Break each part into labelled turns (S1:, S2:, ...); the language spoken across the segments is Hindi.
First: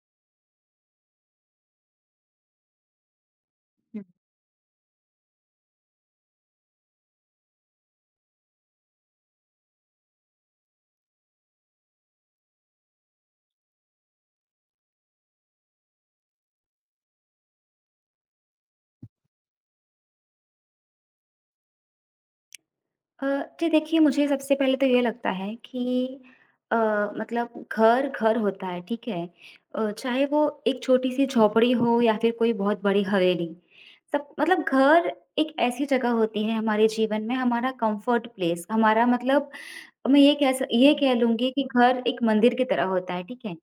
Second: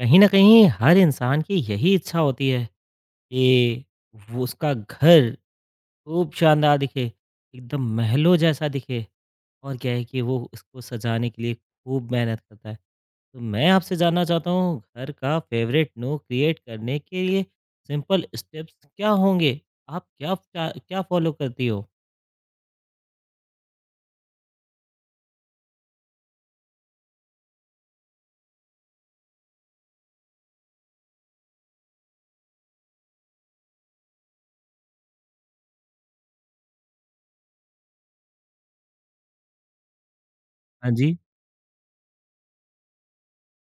S1: कहीं ना कहीं हर इंसान की यही इच्छा होती है कि वो उसका घर खूब शानदार दिखे, एकदम महलों जैसा दिखे। और क्या है कि वो इसको सजाने के लिए खूब मेहनत करता है। तो मैं आपसे जानना चाहता हूँ, घर का फेवरेट नो क्रिएट करने के लिए सिंपल स्टेप्स क्या होंगे? आप क्या क्या, क्या फॉलो करती हो?
S2: अ, जी देखिए मुझे सबसे पहले तो ये लगता है कि अ, मतलब घर घर होता है, ठीक है। चाहे वो एक छोटी सी झोपड़ी हो या फिर कोई बहुत बड़ी हवेली, सब मतलब घर एक ऐसी जगह होती है हमारे जीवन में, हमारा कंफर्ट प्लेस, हमारा मतलब मैं ये कह सक-
S1: हाँ
S2: ये कह
S1: जी।
S2: लूंगी कि घर एक मंदिर की तरह होता है, ठीक है।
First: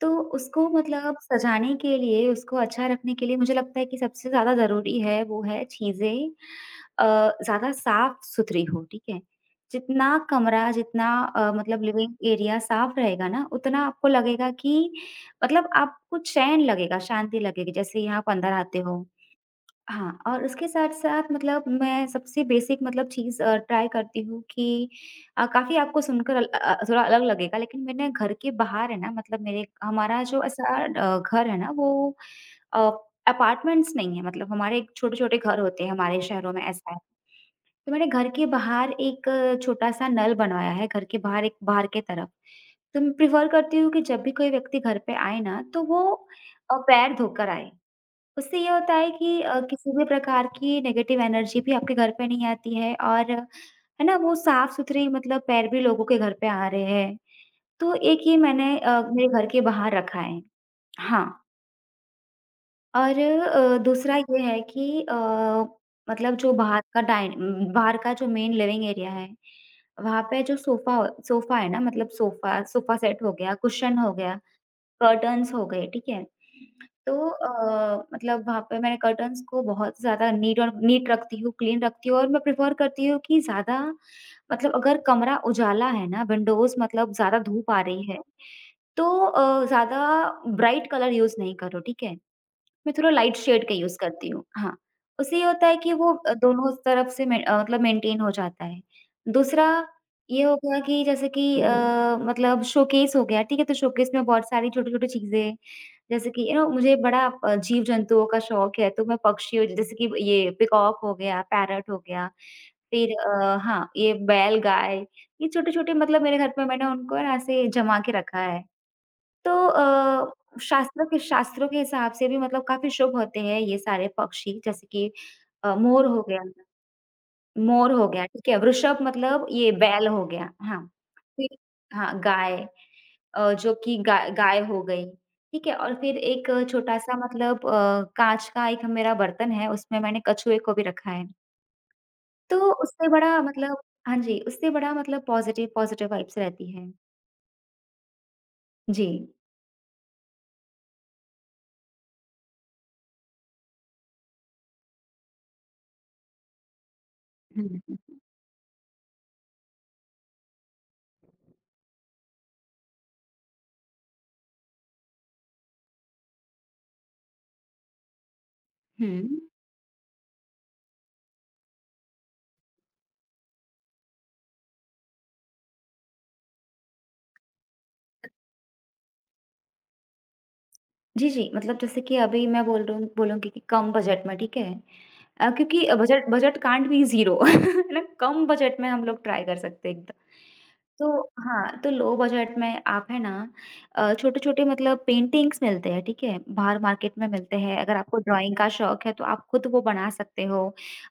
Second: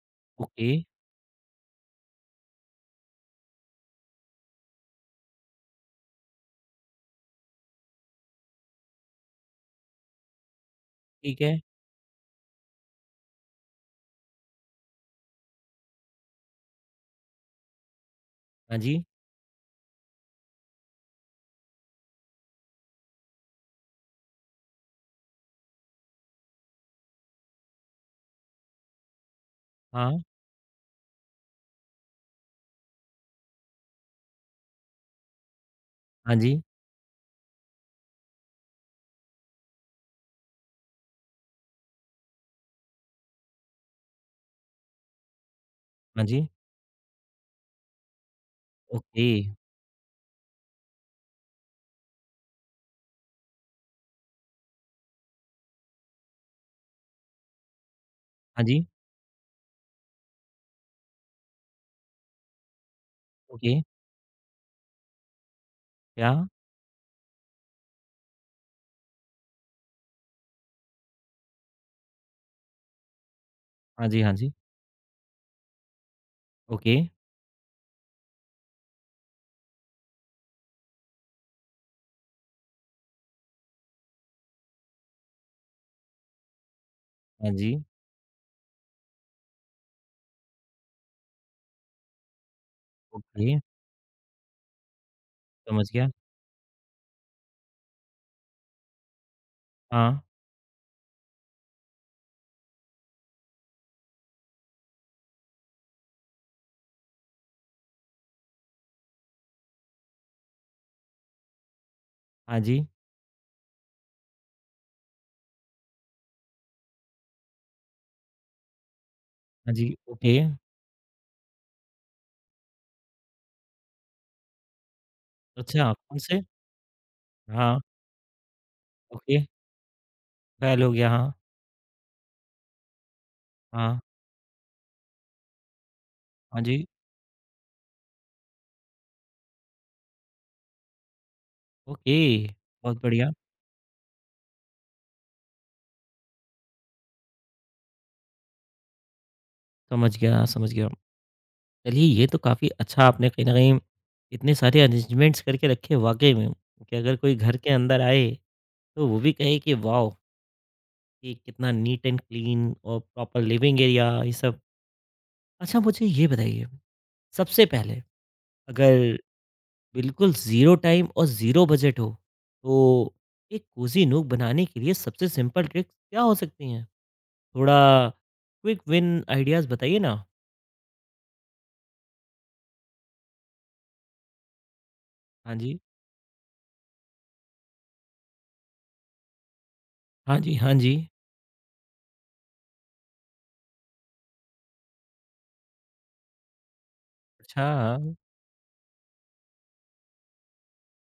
S2: तो उसको
S1: ओके।
S2: मतलब सजाने के लिए, उसको अच्छा रखने के लिए मुझे लगता है कि सबसे ज़्यादा ज़रूरी है वो है चीज़ें अ, ज़्यादा साफ-सुथरी हो, ठीक है? जितना कमरा, जितना
S1: ठीक है।
S2: मतलब लिविंग एरिया साफ रहेगा ना, उतना आपको लगेगा कि मतलब आपको चैन लगेगा, शांति लगेगी। जैसे यहाँ आप अंदर
S1: हाँ
S2: आते हो।
S1: जी।
S2: हाँ, और उसके साथ-साथ मतलब मैं सबसे बेसिक मतलब चीज़ ट्राई करती हूँ कि काफ़ी आपको सुनकर थोड़ा अलग लगेगा लेकिन मैंने घर के बाहर है ना मतलब मेरे
S1: हाँ।
S2: हमारा जो ऐसा घर है ना वो अ, अपार्टमेंट्स नहीं है, मतलब हमारे छोटे-छोटे घर होते हैं हमारे
S1: हाँ
S2: शहरों
S1: जी।
S2: में ऐसा है। तो मैंने घर के बाहर एक छोटा-सा नल बनवाया है, घर के बाहर एक बाहर के तरफ। तो मैं प्रेफ़र करती हूँ कि जब भी कोई व्यक्ति घर पे आए ना तो वो
S1: हाँ जी।
S2: पैर धोकर आए। उससे ये होता है
S1: ओके।
S2: कि किसी भी प्रकार की नेगेटिव एनर्जी भी आपके घर पे नहीं आती है और है ना वो साफ-सुथरे मतलब पैर भी लोगों के घर पे आ रहे हैं। तो एक ये
S1: हाँ
S2: मैंने
S1: जी।
S2: मेरे घर के बाहर रखा है। हाँ, और
S1: ओके।
S2: दूसरा ये है कि
S1: क्या?
S2: मतलब जो बाहर का जो मेन लिविंग एरिया है, वहाँ पे जो सोफ़ा सोफ़ा है ना मतलब सोफ़ा सोफ़ा सेट हो गया, कुशन
S1: हाँ
S2: हो
S1: जी। हाँ
S2: गया,
S1: जी।
S2: कर्टन्स हो गए, ठीक है?
S1: ओके।
S2: तो मतलब वहाँ पे मैंने कर्टन्स को बहुत ज़्यादा नीट रखती हूँ, क्लीन रखती हूँ और मैं प्रेफ़र करती हूँ कि ज़्यादा मतलब अगर कमरा उजाला है ना, विंडोज़ मतलब ज़्यादा
S1: हाँ
S2: धूप
S1: जी।
S2: आ रही है, तो ज़्यादा ब्राइट कलर यूज़ नहीं करो, ठीक है? मैं थोड़ा लाइट
S1: ओके,
S2: शेड का यूज़ करती हूँ। हाँ, उससे ये होता है
S1: समझ
S2: कि
S1: गया।
S2: वो दोनों तरफ से में मतलब मेंटेन हो जाता है। दूसरा
S1: हाँ,
S2: ये हो गया कि जैसे कि मतलब शोकेस हो गया, ठीक है? तो शोकेस में बहुत सारी छोटी-छोटी चीज़ें, जैसे कि यू नो मुझे बड़ा जीव-जंतुओं का शौक है, तो मैं पक्षियों जैसे कि ये पीकॉक हो गया, पैरट हो गया,
S1: हाँ जी,
S2: फिर हाँ, ये बैल गाय, ये छोटे-छोटे मतलब मेरे घर पे मैंने उनको ना ऐसे जमा के रखा है। तो
S1: हाँ जी, ओके।
S2: शास्त्रों के हिसाब से भी मतलब काफ़ी शुभ होते हैं ये सारे पक्षी, जैसे कि
S1: अच्छा,
S2: मोर
S1: कौन
S2: हो
S1: से?
S2: गया,
S1: हाँ।
S2: ठीक है, वृषभ
S1: ओके,
S2: मतलब ये बैल हो गया,
S1: फ़ैल
S2: हाँ।
S1: हो गया, हाँ।
S2: फिर हाँ, गाय जो कि
S1: हाँ,
S2: गाय गाय हो गई, ठीक है? और फिर एक
S1: हाँ जी,
S2: छोटा-सा मतलब काँच का एक मेरा बर्तन है, उसमें मैंने कछुए को भी रखा है।
S1: ओके,
S2: तो
S1: बहुत
S2: उससे
S1: बढ़िया।
S2: बड़ा मतलब हाँ जी, उससे बड़ा मतलब पॉज़िटिव पॉज़िटिव वाइब्स रहती है। जी।
S1: समझ गया, समझ गया। चलिए, ये तो काफ़ी अच्छा, आपने कहीं न कहीं इतने सारे अरेंजमेंट्स करके रखे वाक़ई में, कि अगर कोई घर
S2: हुँ,
S1: के
S2: हुँ,
S1: अंदर
S2: हुँ।
S1: आए, तो वो भी कहे कि वॉव! कि कितना नीट एंड क्लीन और प्रॉपर लिविंग एरिया ये सब। अच्छा मुझे ये बताइए, सबसे पहले अगर
S2: हुँ।
S1: बिल्कुल ज़ीरो टाइम और ज़ीरो बजट हो, तो एक कोज़ी नूक बनाने के लिए सबसे सिंपल ट्रिक्स क्या हो सकती हैं? थोड़ा क्विक विन आइडियाज़ बताइए ना।
S2: जी, जी। मतलब जैसे कि अभी मैं बोल रही हूँ बोलूँगी कि कम बजट में, ठीक है?
S1: हाँ जी,
S2: क्योंकि budget budget can't be zero है ना? कम बजट में हम लोग ट्राई कर सकते हैं एकदम।
S1: हाँ जी, हाँ जी।
S2: तो हाँ, तो लो बजट में आप है ना छोटे-छोटे मतलब पेंटिंग्स मिलते हैं, ठीक है? बाहर मार्केट में मिलते
S1: अच्छा,
S2: हैं। अगर
S1: हाँ,
S2: आपको ड्राइंग का शौक है, तो आप खुद वो बना सकते हो।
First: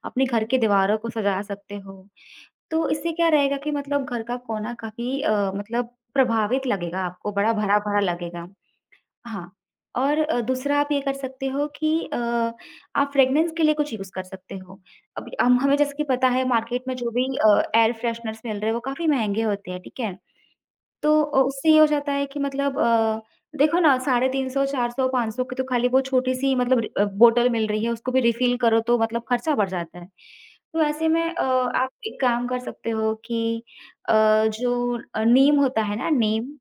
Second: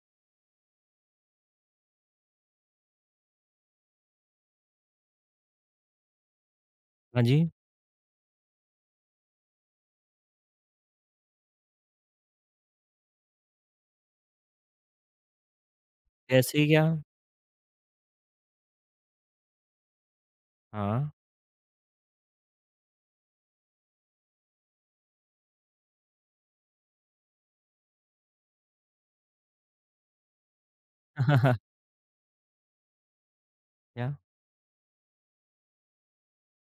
S2: अपने घर की दीवारों को सजा सकते हो। तो इससे क्या रहेगा कि मतलब घर का कोना काफ़ी मतलब प्रभावित लगेगा
S1: हाँ
S2: आपको,
S1: जी।
S2: बड़ा भरा-भरा लगेगा। हाँ, और दूसरा आप ये कर सकते हो कि आप फ्रेग्रेंस के लिए कुछ यूज़ कर सकते हो। अब हम हमें जैसे कि पता है
S1: जैसे क्या?
S2: मार्केट में जो भी एयर फ्रेशनर्स मिल रहे हैं वो काफ़ी महँगे होते हैं, ठीक है?
S1: हाँ।
S2: तो उससे ये हो जाता है कि मतलब देखो ना 350 400 500 की तो खाली वो छोटी-सी मतलब बोतल मिल रही है, उसको भी रिफ़िल करो तो मतलब खर्चा बढ़ जाता है। तो ऐसे में आप एक काम कर सकते हो कि अ,
S1: क्या?
S2: जो नीम होता है ना, नीम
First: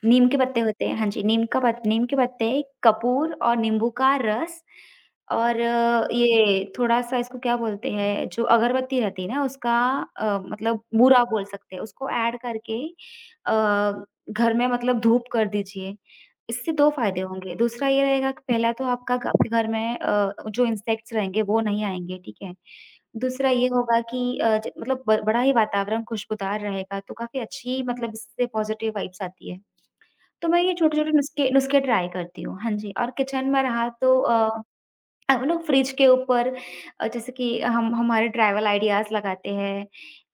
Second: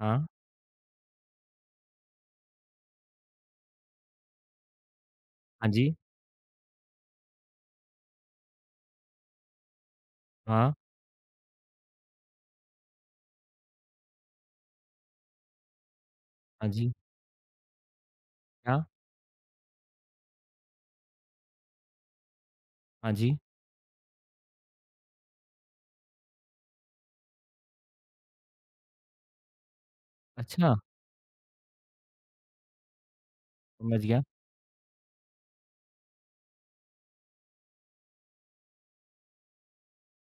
S1: हाँ,
S2: नीम के पत्ते होते हैं, हाँ जी, नीम का पत नीम के पत्ते, कपूर और नींबू का रस और
S1: हाँ जी,
S2: ये थोड़ा-सा इसको क्या बोलते हैं, जो अगरबत्ती रहती है ना उसका
S1: हाँ,
S2: मतलब बूरा बोल सकते हैं, उसको ऐड करके घर में मतलब धूप कर दीजिए।
S1: हाँ
S2: इससे 2
S1: जी,
S2: फ़ायदे होंगे, दूसरा ये रहेगा कि पहला
S1: क्या?
S2: तो आपका ग आपके घर में जो इंसेक्ट्स रहेंगे वो नहीं आएँगे, ठीक है?
S1: हाँ जी।
S2: दूसरा ये होगा कि अ, ज मतलब ब बड़ा ही वातावरण खुशबूदार रहेगा, तो काफ़ी अच्छी मतलब इससे पॉज़िटिव वाइब्स आती है। तो मैं ये
S1: अच्छा,
S2: छोटे-छोटे नुस्खे नुस्खे ट्राई करती हूँ। हाँ जी, और किचन में रहा
S1: समझ
S2: तो
S1: गया।
S2: वो लोग फ्रिज के ऊपर जैसे कि हम हमारे ट्रैवल आइडियाज़ लगाते हैं।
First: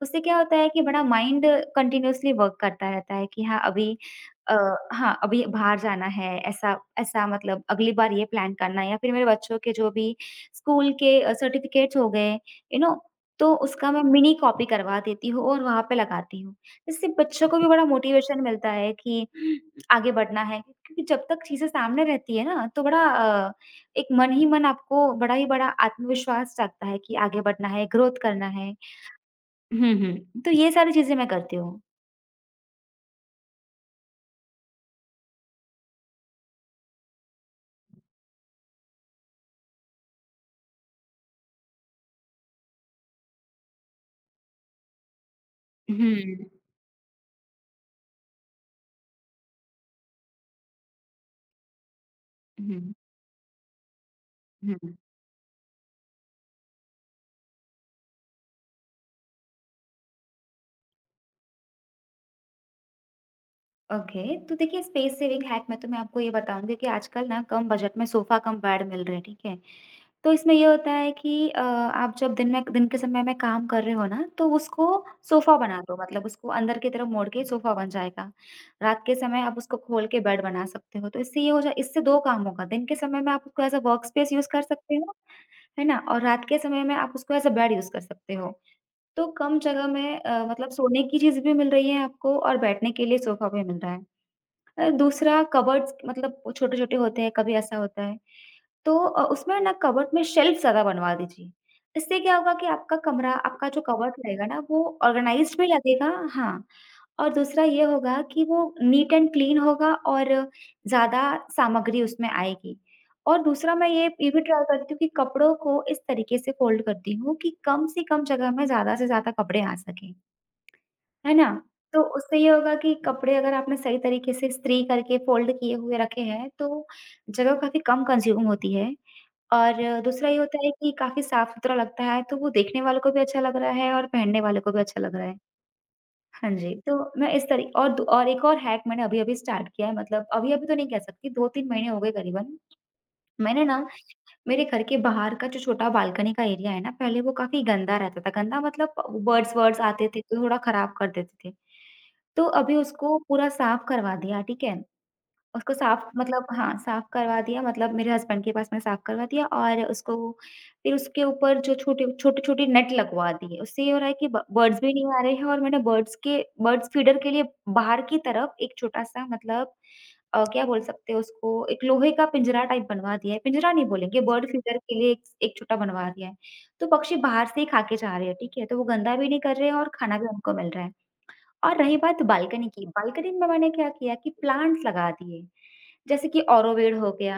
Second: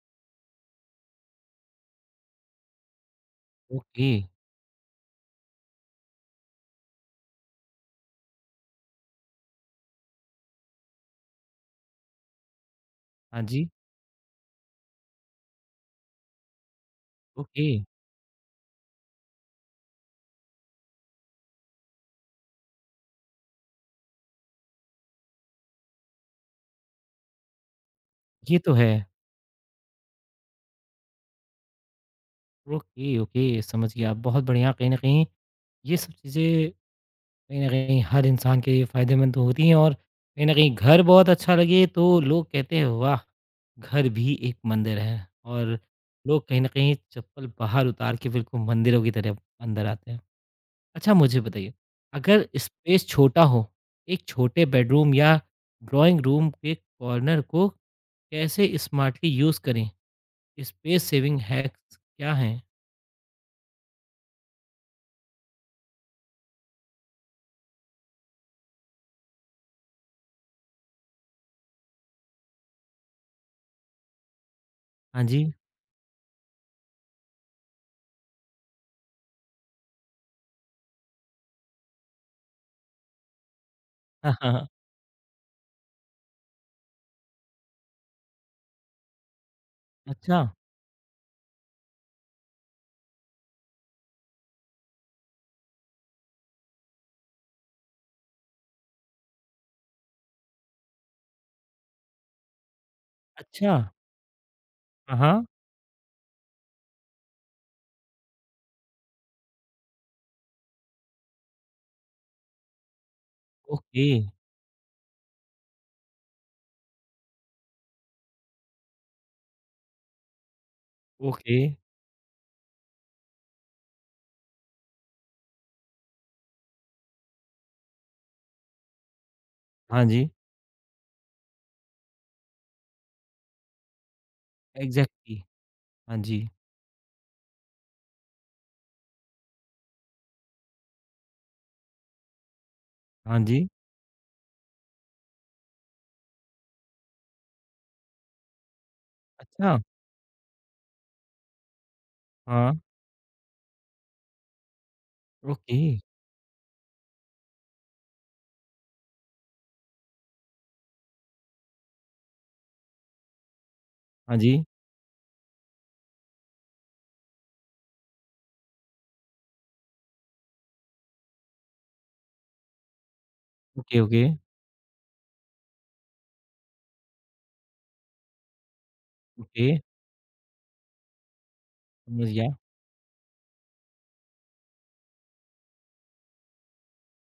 S2: उससे क्या होता है कि बड़ा माइंड कंटीन्यूअसली वर्क करता रहता है कि हाँ, अभी
S1: ओके,
S2: अ, हाँ, अभी बाहर जाना है, ऐसा ऐसा मतलब अगली बार ये प्लान करना है या फिर मेरे बच्चों के जो भी स्कूल के सर्टिफ़िकेट्स हो गए, यू नो?
S1: हाँ
S2: तो
S1: जी,
S2: उसका मैं मिनी कॉपी करवा देती हूँ और वहाँ पे लगाती हूँ। इससे बच्चों को
S1: ओके,
S2: भी बड़ा मोटिवेशन मिलता है कि आगे बढ़ना है, क्योंकि जब तक चीज़ें सामने रहती है ना, तो बड़ा अ, एक मन ही मन आपको बड़ा ही बड़ा आत्मविश्वास जागता है कि आगे बढ़ना है, ग्रोथ करना
S1: ये तो
S2: है।
S1: है।
S2: हुँ, हुँ। तो ये सारी चीज़ें मैं करती हूँ।
S1: ओके, ओके, समझ गया। बहुत बढ़िया, कहीं न कहीं ये सब चीज़ें कहीं न कहीं हर इंसान के लिए फ़ायदेमंद तो होती हैं। और कहीं न कहीं घर बहुत अच्छा लगे तो लोग कहते हैं वाह! घर भी एक मंदिर है, और लोग
S2: हुँ,
S1: कहीं न कहीं चप्पल बाहर उतार के बिल्कुल मंदिरों की तरह अंदर आते हैं। अच्छा मुझे बताइए, अगर
S2: हुँ,
S1: स्पेस छोटा हो, एक छोटे
S2: हुँ।
S1: बेडरूम या ड्राइंग रूम के कॉर्नर को कैसे स्मार्टली यूज़ करें? स्पेस सेविंग हैक्स क्या हैं?
S2: ओके, तो देखिए स्पेस सेविंग हैक में तो मैं आपको ये बताऊँगी कि आजकल ना कम बजट में सोफ़ा कम बेड मिल रहे हैं, ठीक है? तो इसमें ये होता है कि आप जब दिन के समय में काम कर रहे हो ना, तो उसको
S1: हाँ जी।
S2: सोफ़ा बना दो, मतलब उसको अंदर की तरफ मोड़ के सोफ़ा बन जाएगा। रात के समय आप उसको खोल के बेड बना सकते हो, तो इससे ये हो जाए इससे 2 काम होगा, दिन के समय में आप उसको एज़ अ वर्क स्पेस
S1: हाँ,
S2: यूज़
S1: हाँ,
S2: कर
S1: हाँ।
S2: सकते हो, है ना? और रात के समय में आप उसको एज़ अ बेड यूज़ कर सकते हो। तो कम जगह में
S1: अच्छा,
S2: मतलब सोने की चीज़ भी मिल रही है आपको और बैठने के लिए सोफ़ा भी मिल रहा है। दूसरा कबर्ड्स मतलब वो छोटे-छोटे होते हैं, कभी ऐसा होता है, तो उसमें ना कबर्ड में शेल्फ ज़्यादा बनवा दीजिए। इससे क्या होगा कि आपका
S1: अच्छा।
S2: जो कबर्ड रहेगा ना वो
S1: हाँ, हाँ।
S2: ऑर्गनाइज़्ड भी लगेगा। हाँ, और दूसरा ये होगा कि वो नीट एंड क्लीन होगा और ज़्यादा सामग्री उसमें आएगी। और दूसरा मैं
S1: ओके,
S2: ये भी ट्राई करती हूँ कि कपड़ों को इस तरीके से फ़ोल्ड करती हूँ कि कम से कम जगह में ज़्यादा से ज़्यादा कपड़े आ सकें, है ना?
S1: ओके।
S2: तो उससे ये होगा कि कपड़े अगर आपने सही तरीके से इस्त्री करके फ़ोल्ड किए हुए रखे हैं, तो जगह काफ़ी कम कंज़्यूम होती है और
S1: हाँ जी।
S2: दूसरा ये होता है कि काफ़ी साफ-सुथरा लगता है, तो वो देखने वालों को भी अच्छा लग रहा है और पहनने वालों को भी अच्छा लग रहा है।
S1: एग्ज़ैक्टली। हाँ जी,
S2: हाँ जी, तो मैं इस तरी और दू और एक और हैक मैंने अभी-अभी स्टार्ट किया है, मतलब अभी-अभी तो नहीं कह सकती, 2-3 महीने हो गए करीबन।
S1: हाँ
S2: मैंने
S1: जी,
S2: ना मेरे घर के बाहर का जो छोटा बालकनी का एरिया है ना, पहले वो काफ़ी गंदा रहता था, गंदा मतलब बर्ड्स
S1: अच्छा,
S2: वर्ड्स आते थे, तो थोड़ा खराब कर देते थे। तो
S1: हाँ,
S2: अभी उसको पूरा साफ करवा दिया, ठीक है। उसको
S1: ओके,
S2: साफ मतलब हाँ, साफ करवा दिया, मतलब मेरे हस्बैंड के पास मैंने साफ करवा दिया और उसको फिर उसके ऊपर जो छोटे-छोटे नेट लगवा दिए। उससे ये हो रहा है कि
S1: हाँ
S2: ब
S1: जी,
S2: बर्ड्स भी नहीं आ रहे हैं और मैंने बर्ड्स फीडर के लिए बाहर की तरफ एक छोटा-सा मतलब क्या बोल सकते हैं उसको, एक लोहे का पिंजरा टाइप बनवा दिया है। पिंजरा नहीं
S1: ओके,
S2: बोलेंगे,
S1: ओके,
S2: बर्ड फीडर के लिए एक एक छोटा बनवा दिया है। तो पक्षी बाहर से ही खा के जा रहे हैं, ठीक है? तो वो गंदा भी नहीं कर रहे
S1: ओके,
S2: हैं और खाना भी उनको मिल रहा है। और रही बात
S1: समझ गया,
S2: बालकनी की, बालकनी में मैंने क्या किया कि प्लांट्स लगा दिए, जैसे कि ऑरोवेड हो गया,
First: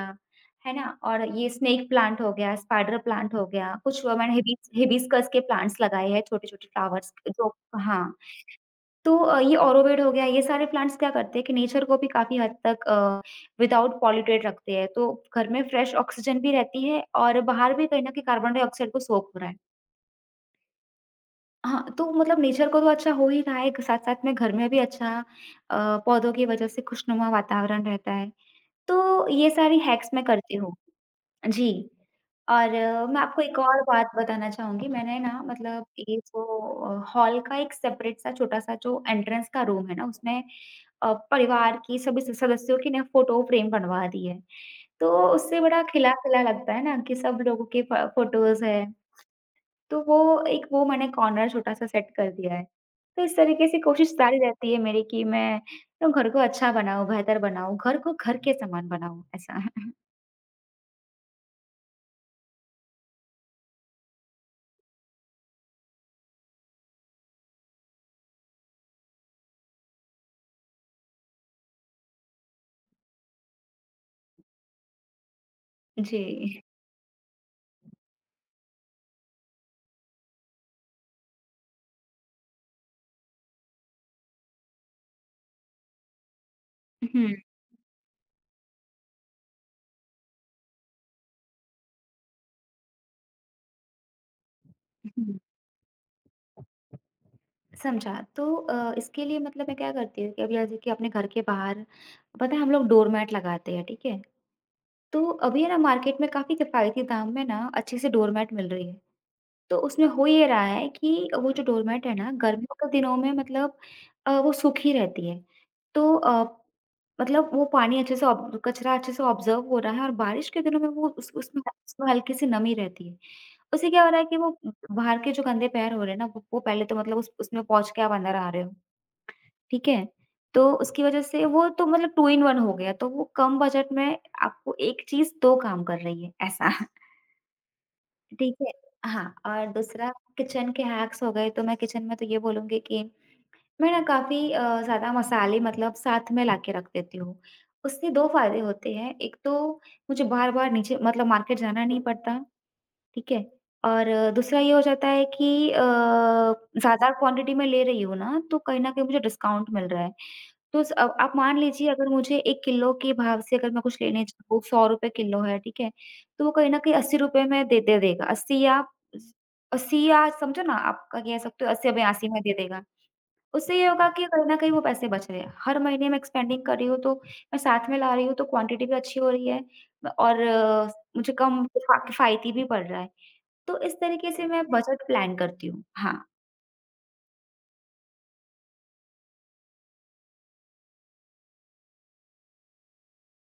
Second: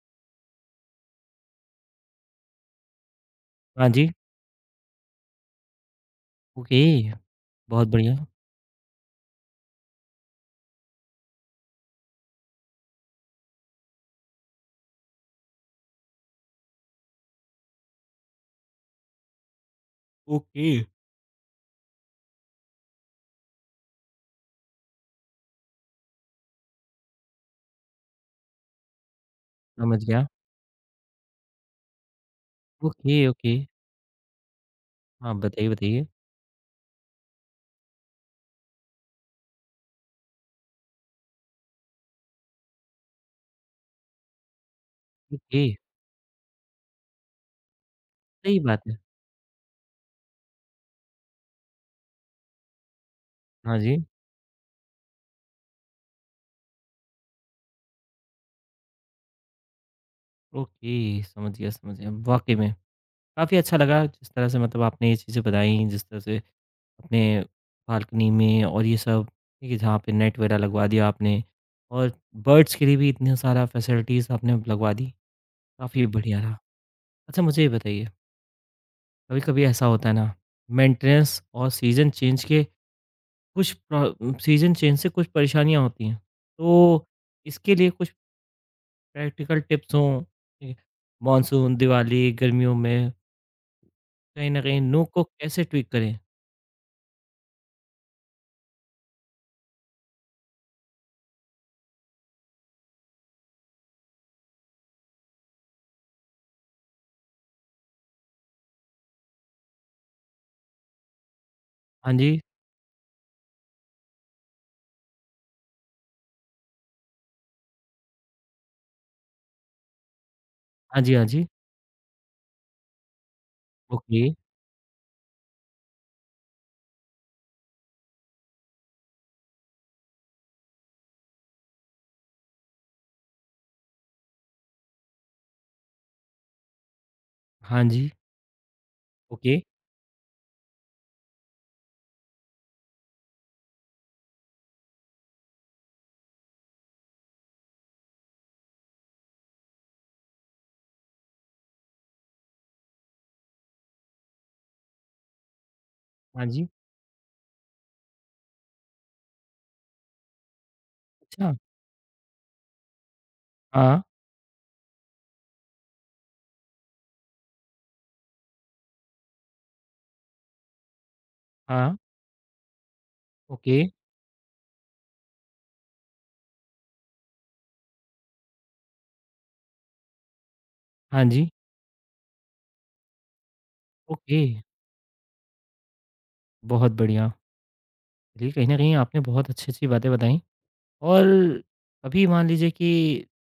S2: है ना? और ये स्नेक प्लांट हो गया, स्पाइडर प्लांट हो गया,
S1: हाँ
S2: कुछ
S1: जी,
S2: वो मैंने हिबिस्कस के प्लांट्स लगाए हैं, छोटे-छोटे
S1: ओके,
S2: फ्लावर्स जो।
S1: बहुत
S2: हाँ,
S1: बढ़िया,
S2: तो ये ऑरोवेड हो गया, ये सारे प्लांट्स क्या करते हैं कि नेचर को भी काफ़ी हद तक विदाउट पॉल्यूटेड रखते हैं, तो घर में फ्रेश ऑक्सीजन भी रहती है और बाहर भी कहीं न कहीं कार्बन डाइऑक्साइड को सोख हो रहा है।
S1: ओके,
S2: हाँ, तो मतलब नेचर को तो अच्छा हो ही रहा है, साथ-साथ में घर में भी पौधों की वजह से खुशनुमा वातावरण रहता है। तो ये सारी
S1: समझ
S2: हैक्स मैं
S1: गया,
S2: करती हूँ। जी, और
S1: ओके,
S2: मैं आपको
S1: ओके,
S2: एक और बात बताना चाहूँगी। मैंने
S1: हाँ,
S2: ना
S1: बताइए,
S2: मतलब
S1: बताइए,
S2: ये जो हॉल का एक सेपरेट सा छोटा-सा जो एंट्रेंस का रूम है ना, उसमें परिवार की सभी स सदस्यों की ना फ़ोटो फ्रेम बनवा दी है। तो उससे
S1: ओके,
S2: बड़ा खिला-खिला लगता है ना कि सब लोगों के फ
S1: सही
S2: फ़ोटोज़
S1: बात
S2: हैं।
S1: है,
S2: तो वो मैंने कॉर्नर छोटा-सा सेट कर दिया है। तो इस तरीके
S1: हाँ
S2: से
S1: जी,
S2: कोशिश जारी रहती है मेरी कि मैं तो घर को अच्छा बनाऊँ, बेहतर बनाऊँ, घर को घर के समान बनाऊँ, ऐसा।
S1: ओके, समझ गया, वाक़ई में काफ़ी अच्छा लगा जिस तरह से मतलब आपने ये चीज़ें बताई, जिस तरह से अपने बालकनी में और ये सब, ठीक है, जहाँ पे नेट वगैरह लगवा दिया आपने, और बर्ड्स के लिए भी इतना सारा फैसिलिटीज़ आपने लगवा दी। काफ़ी बढ़िया रहा।
S2: जी।
S1: अच्छा मुझे ये बताइए, कभी-कभी ऐसा होता है ना, मेंटेनेंस और सीज़न चेंज के कुछ प्र सीज़न चेंज से कुछ परेशानियाँ होती हैं। तो
S2: हुँ,
S1: इसके लिए कुछ प्रैक्टिकल टिप्स हों, ठीक है, मानसून, दिवाली, गर्मियों में कहीं न कहीं नूक को
S2: हुँ।
S1: कैसे ट्विक करें?
S2: समझा। तो इसके लिए मतलब मैं क्या करती हूँ कि अभी जैसे कि अपने घर के बाहर पता है हम लोग डोरमैट लगाते हैं, ठीक है? तो अभी है ना मार्केट में काफ़ी किफ़ायती दाम में ना अच्छे से डोरमैट मिल रही है। तो उसमें हो ये रहा है कि वो जो डोरमेट
S1: हाँ
S2: है ना,
S1: जी,
S2: गर्मियों के दिनों में मतलब वो सूखी रहती है। तो मतलब वो पानी अच्छे से ऑब कचरा अच्छे से ऑब्ज़र्व हो रहा है और बारिश के दिनों में
S1: हाँ
S2: वो
S1: जी, हाँ
S2: उस
S1: जी,
S2: उसमें उसमें हल्की-सी नमी रहती है। उससे क्या हो रहा
S1: ओके,
S2: है कि वो बाहर के जो गंदे पैर हो रहे हैं ना, वो पहले तो मतलब उस उसमें पहुँच के आप अंदर आ रहे हो, ठीक है? तो उसकी वजह से वो तो मतलब 2 इन 1 हो गया, तो वो कम बजट में आपको एक चीज़ 2 काम कर रही है, ऐसा।
S1: हाँ जी,
S2: ठीक है। हाँ,
S1: ओके,
S2: और दूसरा किचन के हैक्स हो गए, तो मैं किचन में तो ये बोलूँगी कि मैं ना काफ़ी ज़्यादा मसाले मतलब साथ में लाके रख देती हूँ। उससे 2 फ़ायदे होते हैं, एक तो मुझे बार-बार नीचे मतलब मार्केट जाना नहीं पड़ता, ठीक है? और दूसरा ये हो जाता है कि
S1: हाँ जी,
S2: ज़्यादा क्वांटिटी में ले रही हूँ ना, तो कहीं न कहीं मुझे डिस्काउंट मिल रहा है। तो स अब आप
S1: अच्छा,
S2: मान लीजिए अगर मुझे 1 किलो के भाव से अगर मैं कुछ
S1: हाँ,
S2: लेने जाऊँ, ₹100 किलो है, ठीक है? तो वो कहीं न कहीं ₹80 में दे दे देगा, 80 या 80 या समझो ना, आप कह सकते हो 80 या
S1: हाँ,
S2: 82 में दे देगा।
S1: ओके,
S2: उससे ये होगा कि कहीं न कहीं वो पैसे बच रहे हैं। हर महीने मैं एक्सपेंडिंग कर रही हूँ, तो मैं साथ में ला रही हूँ, तो क्वांटिटी भी अच्छी हो रही है और
S1: हाँ
S2: मुझे
S1: जी,
S2: कम किफा किफ़ायती भी पड़ रहा है। तो इस तरीके
S1: ओके,
S2: से मैं बजट प्लान करती हूँ। हाँ।
S1: बहुत बढ़िया। चलिए, कहीं न कहीं आपने बहुत अच्छी-अच्छी बातें बताई। और कभी मान लीजिए कि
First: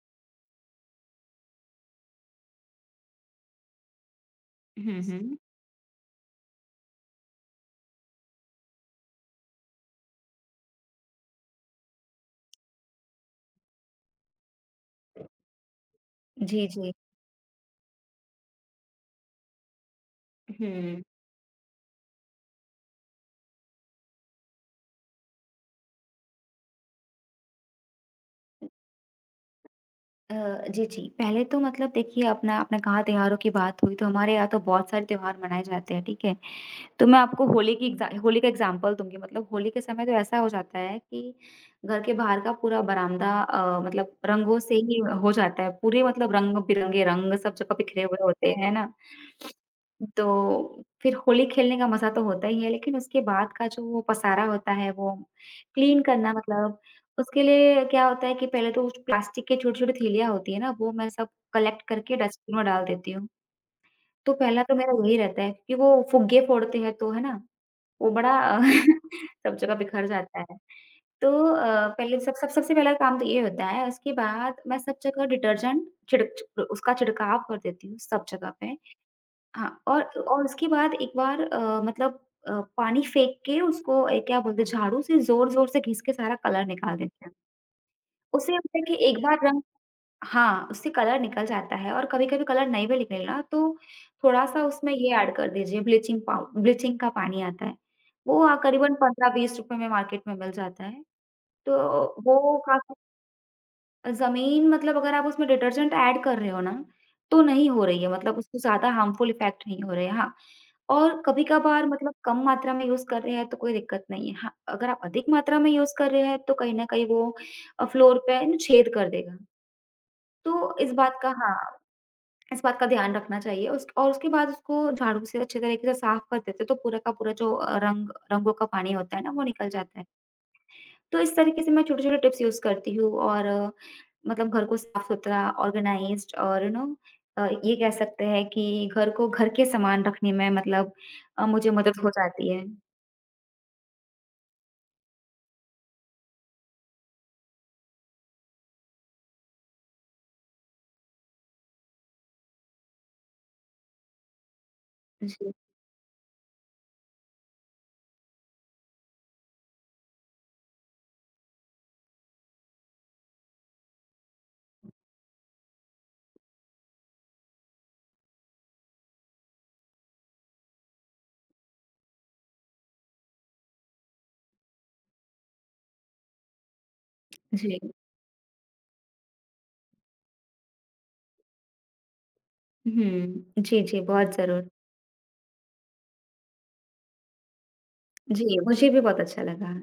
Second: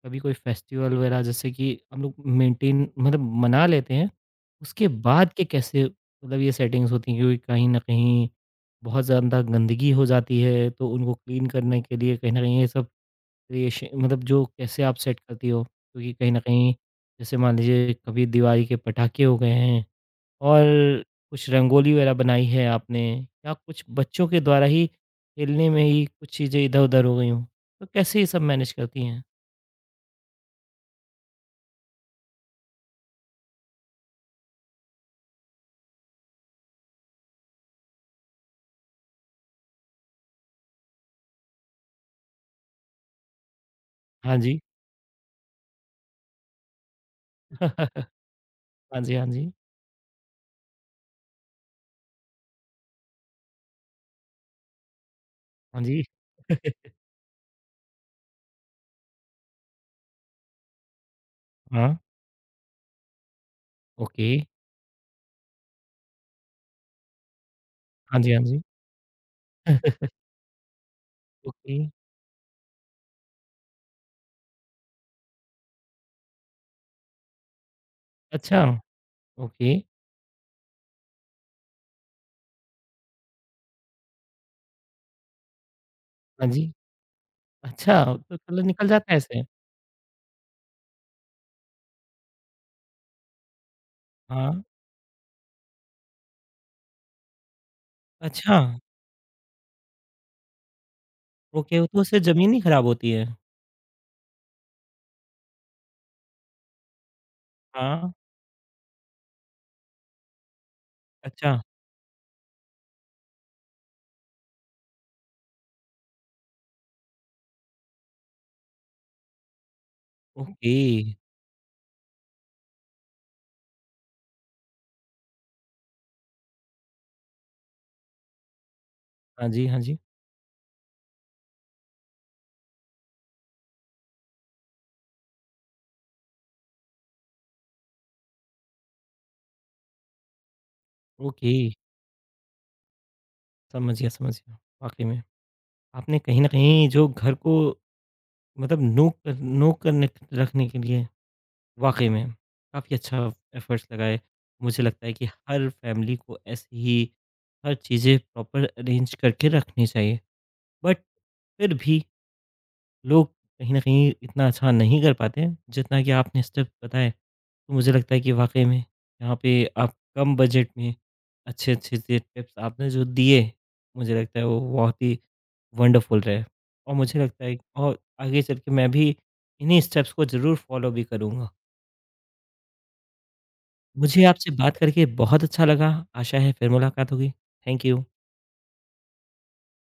S1: कभी कोई फेस्टिवल वगैरह जैसे कि हम लोग मेंटेन मतलब मना लेते हैं, उसके
S2: हुँ,
S1: बाद
S2: हुँ।
S1: के कैसे मतलब ये सेटिंग्स होती हैं? क्योंकि कहीं न कहीं बहुत ज़्यादा गंदगी हो जाती है, तो उनको क्लीन करने के लिए कहीं न कहीं ये सब क्रिएश मतलब जो कैसे आप सेट करती हो? क्योंकि कहीं न
S2: जी,
S1: कहीं
S2: जी।
S1: जैसे मान लीजिए, कभी दिवाली के पटाखे हो गए हैं
S2: हुँ।
S1: और कुछ रंगोली वगैरह बनाई है आपने, या कुछ बच्चों के द्वारा ही खेलने में ही कुछ चीज़ें इधर-उधर हो गई हों, तो कैसे ये सब मैनेज करती हैं?
S2: अ, जी, जी। पहले तो मतलब देखिए अपना आपने कहा त्योहारों की बात हुई, तो हमारे यहाँ तो बहुत सारे त्योहार मनाए जाते हैं, ठीक है? तो मैं आपको होली का एग्ज़ाम्पल दूँगी। मतलब होली के समय तो ऐसा हो जाता है कि घर के बाहर का पूरा बरामदा मतलब
S1: हाँ
S2: रंगों
S1: जी।
S2: से ही हो जाता है। पूरे मतलब रंग-बिरंगे रंग सब जगह बिखरे
S1: हाँ
S2: हुए होते हैं ना।
S1: जी, हाँ जी।
S2: तो फिर होली खेलने का मज़ा तो होता ही है, लेकिन उसके बाद का जो वो पसारा होता है, वो
S1: हाँ
S2: क्लीन
S1: जी।
S2: करना मतलब उसके लिए क्या होता है कि पहले तो उस प्लास्टिक के छोटी-छोटी थैलियाँ होती है ना, वो मैं सब कलेक्ट
S1: हाँ,
S2: करके डस्टबिन में डाल देती हूँ।
S1: ओके।
S2: तो पहला तो मेरा यही रहता है कि वो फुग्गे फोड़ते हैं तो है ना? वो
S1: हाँ जी,
S2: बड़ा
S1: हाँ जी।
S2: सब जगह बिखर जाता है। तो
S1: ओके।
S2: पहले सब सब सबसे पहला काम तो ये होता है, उसके बाद मैं सब जगह डिटर्जेंट छिड़क छि उसका छिड़काव कर देती हूँ सब जगह
S1: अच्छा,
S2: पे।
S1: ओके।
S2: हाँ, और उसके बाद एक बार मतलब पानी फेंक के उसको क्या बोलते हैं, झाड़ू से ज़ोर-ज़ोर से घिस के सारा
S1: हाँ
S2: कलर
S1: जी।
S2: निकाल देते हैं।
S1: अच्छा, तो
S2: उससे
S1: कलर
S2: होता है
S1: निकल
S2: कि
S1: जाता है
S2: एक बार
S1: इससे?
S2: रंग हाँ, उससे कलर निकल जाता है और कभी-कभी कलर नहीं भी निकले ना तो
S1: हाँ।
S2: थोड़ा-सा उसमें ये ऐड कर दीजिए, ब्लीचिंग पाउ ब्लीचिंग का पानी आता है। वो
S1: अच्छा,
S2: करीबन 15-20 रुपए में मार्केट में मिल जाता है।
S1: ओके, तो उससे
S2: तो
S1: ज़मीन
S2: वो
S1: नहीं खराब
S2: काफ़ी
S1: होती है?
S2: ज़मीन मतलब अगर आप उसमें डिटर्जेंट ऐड कर रहे हो ना, तो नहीं हो रही
S1: हाँ,
S2: है, मतलब उसको ज़्यादा हार्मफुल इफ़ेक्ट नहीं हो रहे हैं, हाँ। और
S1: अच्छा,
S2: कभी-कभार मतलब कम मात्रा में यूज़ कर रहे हैं तो कोई दिक्कत नहीं है। हाँ, अगर आप अधिक मात्रा में यूज़ कर रहे हैं तो कहीं न कहीं वो फ्लोर पे ना छेद कर देगा।
S1: ओके।
S2: तो इस बात का हाँ इस बात का ध्यान रखना चाहिए उस और उसके बाद उसको झाड़ू से अच्छे तरीके से साफ कर देते हैं, तो पूरा का पूरा जो रंग रंगों का पानी होता है ना, वो
S1: हाँ जी,
S2: निकल
S1: हाँ जी।
S2: जाता है। तो इस तरीके से मैं छोटे-छोटे टिप्स यूज़ करती हूँ और मतलब घर को साफ-सुथरा, ऑर्गनाइज़्ड और ये कह सकते हैं कि घर को घर के समान रखने में मतलब
S1: ओके,
S2: मुझे मदद हो जाती है।
S1: समझ गया, वाक़ई में। आपने कहीं न कहीं जो घर को मतलब नोक करने रखने के लिए वाक़ई में काफ़ी अच्छा एफ़र्ट्स लगाए। मुझे लगता है कि
S2: जी,
S1: हर फ़ैमिली को ऐसी ही हर चीज़ें प्रॉपर अरेंज करके रखनी चाहिए। बट फिर भी लोग कहीं न कहीं इतना अच्छा नहीं कर पाते हैं, जितना कि आपने स्टेप बताए। तो मुझे लगता है कि वाक़ई में यहाँ पे आप कम बजट में अच्छे-अच्छे से टिप्स आपने जो दिए, मुझे लगता है वो बहुत ही वंडरफुल रहे। और मुझे लगता है,
S2: जी।
S1: और आगे चल के मैं भी इन्हीं स्टेप्स को ज़रूर फ़ॉलो भी करूँगा।
S2: हुँ। जी, जी,
S1: मुझे
S2: बहुत
S1: आपसे
S2: ज़रूर।
S1: बात करके बहुत अच्छा लगा, आशा है फिर मुलाकात होगी। Thank you.
S2: जी, मुझे भी बहुत अच्छा लगा।